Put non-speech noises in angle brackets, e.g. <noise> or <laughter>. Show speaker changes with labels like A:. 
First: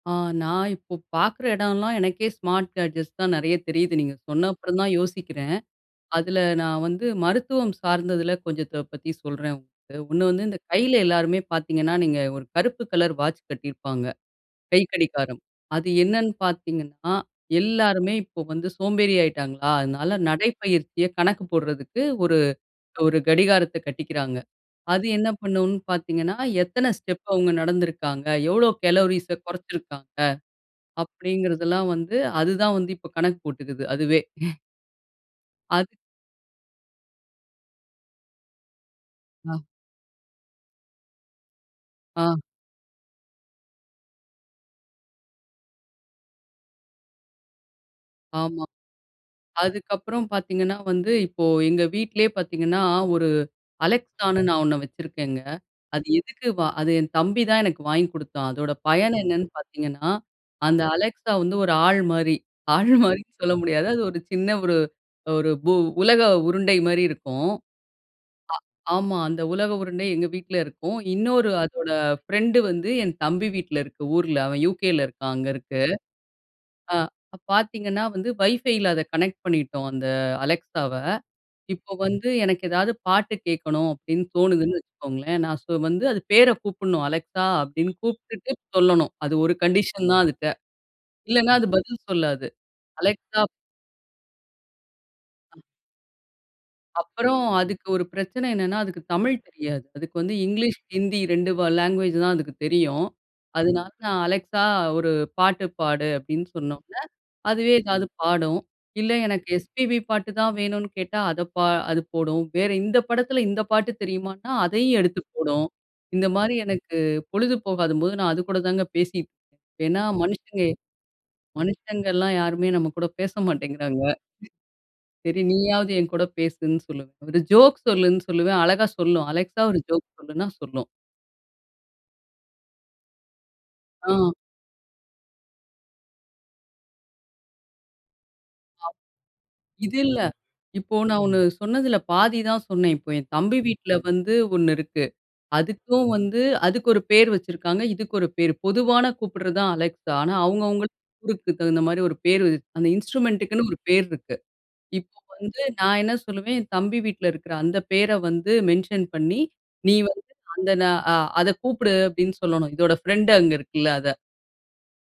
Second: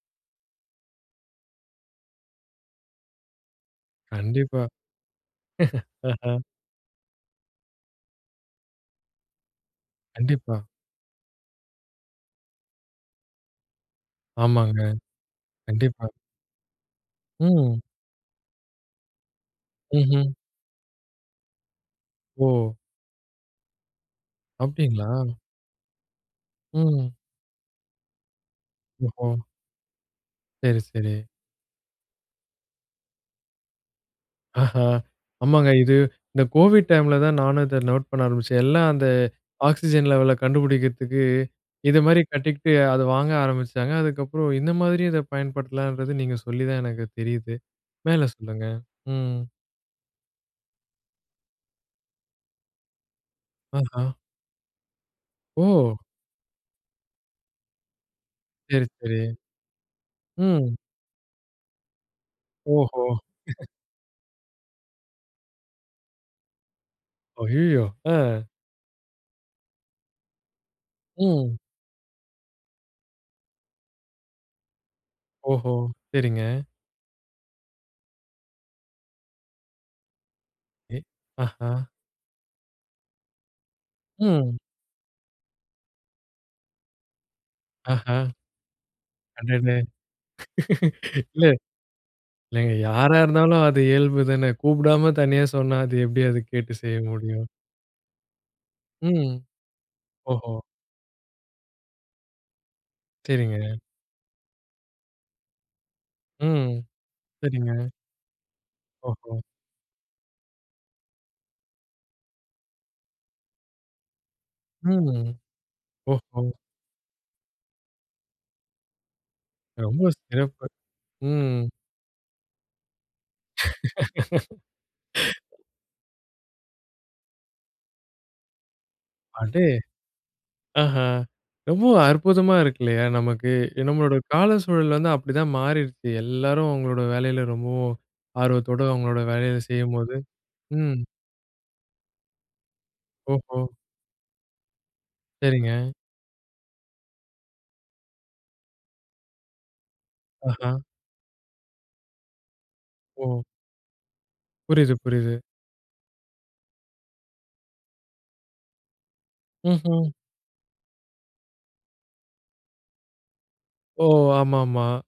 A: ஆ. நான் இப்போ, பாக்குற இடயெல்லாம், எனக்கே ஸ்மார்ட் கேட்ஜெட்ஸ் தான் நெறைய தெரியுது. நீங்க, சொன்ன
B: கண்டிப்பா. <laughs>
A: அப்பறம் தான் யோசிக்கிறன்.
B: ஆஹா!
A: அதில, நான் வந்து மருத்துவம் சார்ந்ததில கொஞ்சத்த பத்தி சொல்றன், உங்களுக்கு. ஒண்ணு வந்து, இந்த
B: கண்டிப்பா.
A: கைல எல்லாருமே பாத்தீங்கன்னா, நீங்க ஒரு கருப்பு கலர் வாட்ச் கட்டியிருப்பாங்க.
B: ஆமாங்க.
A: கைக்கடிகாரம்! அது,
B: கண்டிப்பா.
A: என்னென்னு பாத்தீங்கன்னா,
B: ம்.
A: எல்லாருமே இப்போ வந்து சோம்பேறி ஆகிட்டாங்களா, அதனால
B: ம்ஹ்ம்.
A: நடைப்பயிற்சிய கணக்கு போடுறதுக்கு ஒரு
B: ஓ.
A: ஒரு கடிகாரத்த கட்டிக்கிறாங்க. அது
B: அப்டிங்களா?
A: என்ன பண்ணும்னு பாத்தீங்கன்னா, எத்தன
B: ம்.
A: ஸ்டெப் அவுங்க நடந்திருக்காங்க? எவ்வளோ கலோரிஸ
B: ஓஹோ.
A: குறைச்சிருக்காங்க?
B: சேரி, சேரி.
A: அப்டிங்கிறதெல்லாம் வந்து, அதுதான் வந்து, இப்போ கணக்கு போட்டுக்குது, அதுவே!
B: ஆஹா. ஆமாங்க. இது
A: அது
B: இந்த கோவிட் டைம்ல தான், நானும் இத நோட் பண்ண ஆரம்பிச்சன். எல்லாம் அந்த
A: ஆ,
B: ஆக்ஸிஜன் லெவல கண்டுபிடிக்கறதுக்கு, இது மாரி
A: ஆ,
B: கட்டிக்கிட்டு அதை வாங்க ஆரம்பிச்சாங்க. அதுக்கப்புறம், இந்த மாரியும், இதை பயன்படுத்தலான்றது, நீங்க சொல்லி தான் எனக்கு தெரியுது. மேலே
A: ஆமா.
B: சொல்லுங்க! ம்.
A: அதுக்கப்பறம் பாத்தீங்கன்னா வந்து, இப்போ எங்க வீட்லயே பாத்தீங்கன்னா, ஒரு
B: ஆஹா.
A: Alexaன்னு நான் ஒண்ணு வச்சிருக்கேங்க.
B: ஓ!
A: அது எதுக்கு வா அது, என் தம்பி தான், எனக்கு வாங்கி குடுத்தான். அதோட
B: சேரி,
A: பயன்,
B: சேரி.
A: என்னன்னு பாத்தீங்கன்னா,
B: ம்.
A: அந்த Alexa வந்து ஒரு ஆள் மாரி.
B: ஓஹோ!
A: ஆள் மாரின்னு சொல்ல
B: <laughs>
A: முடியாது. அது ஒரு சின்ன ஒரு ஒரு பூ உலக உருண்டை மாரி இருக்கும்.
B: அய்யயோ! அஹ்!
A: ஆ ஆமா. அந்த உலக உருண்டை, எங்க வீட்ல இருக்கும். இன்னொரு,
B: ம்.
A: அதோட ஃப்ரெண்ட் வந்து, என் தம்பி வீட்ல இருக்கு, ஊர்ல. அவன் UKல இருக்கான்! அங்க
B: ஓஹோ!
A: இருக்கு.
B: சேரிங்க.
A: ஆ, பாத்தீங்கன்னா வந்து, வைஃபைல, அத கனெக்ட் பண்ணிட்டோம், அந்த Alexaவ.
B: எ ஆஹா!
A: இப்ப வந்து, எனக்கு எதாவது பாட்டு கேட்கணும், அப்டின்னு
B: ம்.
A: தோணுதுன்னு வச்சுக்கோங்களேன். நான் சொ வந்து, அது பேரை கூப்புடனும். Alexa! அப்பிடின்னு
B: ஆஹா.
A: கூப்ட்டுட்டு சொல்லணும். அது ஒரு
B: அடடே!
A: கண்டிஷன் தான் அதுட்ட!
B: <laughs> இல்ல.
A: இல்லனா, அது பதில் சொல்லாது.
B: இல்லங்க, யாரா
A: Alexa
B: இருந்தாலும் அது இயல்பு தான! கூப்புடாம தனியா சொன்னா, அது எப்படி, அது கேட்டு செய்ய முடியும்?
A: அப்பறம், அதுக்கு ஒரு பிரச்சனை என்னன்னா, அதுக்கு
B: ம்.
A: தமிழ் தெரியாது. அதுக்கு வந்து
B: ஓஹோ!
A: இங்கிலீஷ், ஹிந்தி 2 வ லாங்குவேஜ் தான் அதுக்கு தெரியும்.
B: சேரிங்க.
A: அதனால நான் Alexa! ஒரு பாட்டு பாடு அப்படின்னு
B: ம்.
A: சொன்னவுடனே, அதுவே
B: செரிங்க.
A: ஏதாவது பாடும். இல்ல,
B: ஓஹோ.
A: எனக்கு எஸ்பிபி பாட்டு தான் வேணும்னு கேட்டா, அதை பா அது போடும். வேறு இந்த படத்தில, இந்த பாட்டு தெரியுமான்னா, அதையும் எடுத்து
B: ம்.
A: போடும். இந்த
B: ஓஹோ!
A: மாதிரி எனக்கு பொழுது போகாதம்போது, நான் அதுகூட தாங்க பேசி ஏன்னா,
B: ரொம்ப
A: மனுஷங்க
B: சிறப்பு. ம்.
A: மனுஷங்கல்லாம் யாருமே நம்ம கூட பேச மாட்டேங்கிறாங்க. செரி,
B: <laughs>
A: நீயாவது என் கூட பேசுன்னு சொல்லுவன். ஒரு ஜோக் சொல்லுன்னு சொல்லுவன். அழகா சொல்லும்! Alexa!
B: அடே!
A: ஒரு ஜோக் சொல்லுன்னா, சொல்லும்.
B: ஆஹா! ரொம்பவும் அற்புதமா இருக்கு இல்லையா, நமக்கு! நம்மளோட
A: ஆ.
B: கால சூழல் வந்து, அப்டிதான் மாறிடுச்சு. எல்லாரும் அவங்களோட வேலையில ரொம்பவும் ஆர்வத்தோட,
A: ஆ.
B: அவங்களோட வேலைய
A: இது
B: செய்யும்போது
A: இல்ல. இப்போ,
B: ம்.
A: நான் ஒண்ணு சொன்னதுல பாதிதான் சொன்னேன். இப்போ என் தம்பி
B: ஓஹோ.
A: வீட்ல வந்து ஒண்ணு இருக்கு.
B: சேரிங்க.
A: அதுக்கும் வந்து அதுக்கு ஒரு பேர் வச்சிருக்காங்க. இதுக்கு ஒரு பேர். பொதுவான கூப்பிடுறது தான், Alexa! ஆனா,
B: ஆஹா.
A: அவங்கவங்களுக்கு ஊருக்கு தகுந்த மாதிரி ஒரு பேரு. அந்த
B: ஓ!
A: இன்ஸ்ட்ரூமென்ட்டுக்குன்னு ஒரு பேர் இருக்கு.
B: புரியுது,
A: இப்போ
B: புரியுது.
A: வந்து, நான் என்ன சொல்லுவேன்? என் தம்பி வீட்ல இருக்கிற அந்த பேரை வந்து மென்ஷன் பண்ணி, நீ
B: ம்ஹ்ம்.
A: வந்து அந்த ந அ அதக் கூப்பிடு அப்படின்னு சொல்லணும். இதோட ஃப்ரெண்ட் அங்கே இருக்குல்ல,
B: ஓ!
A: அத.
B: ஆமாமா!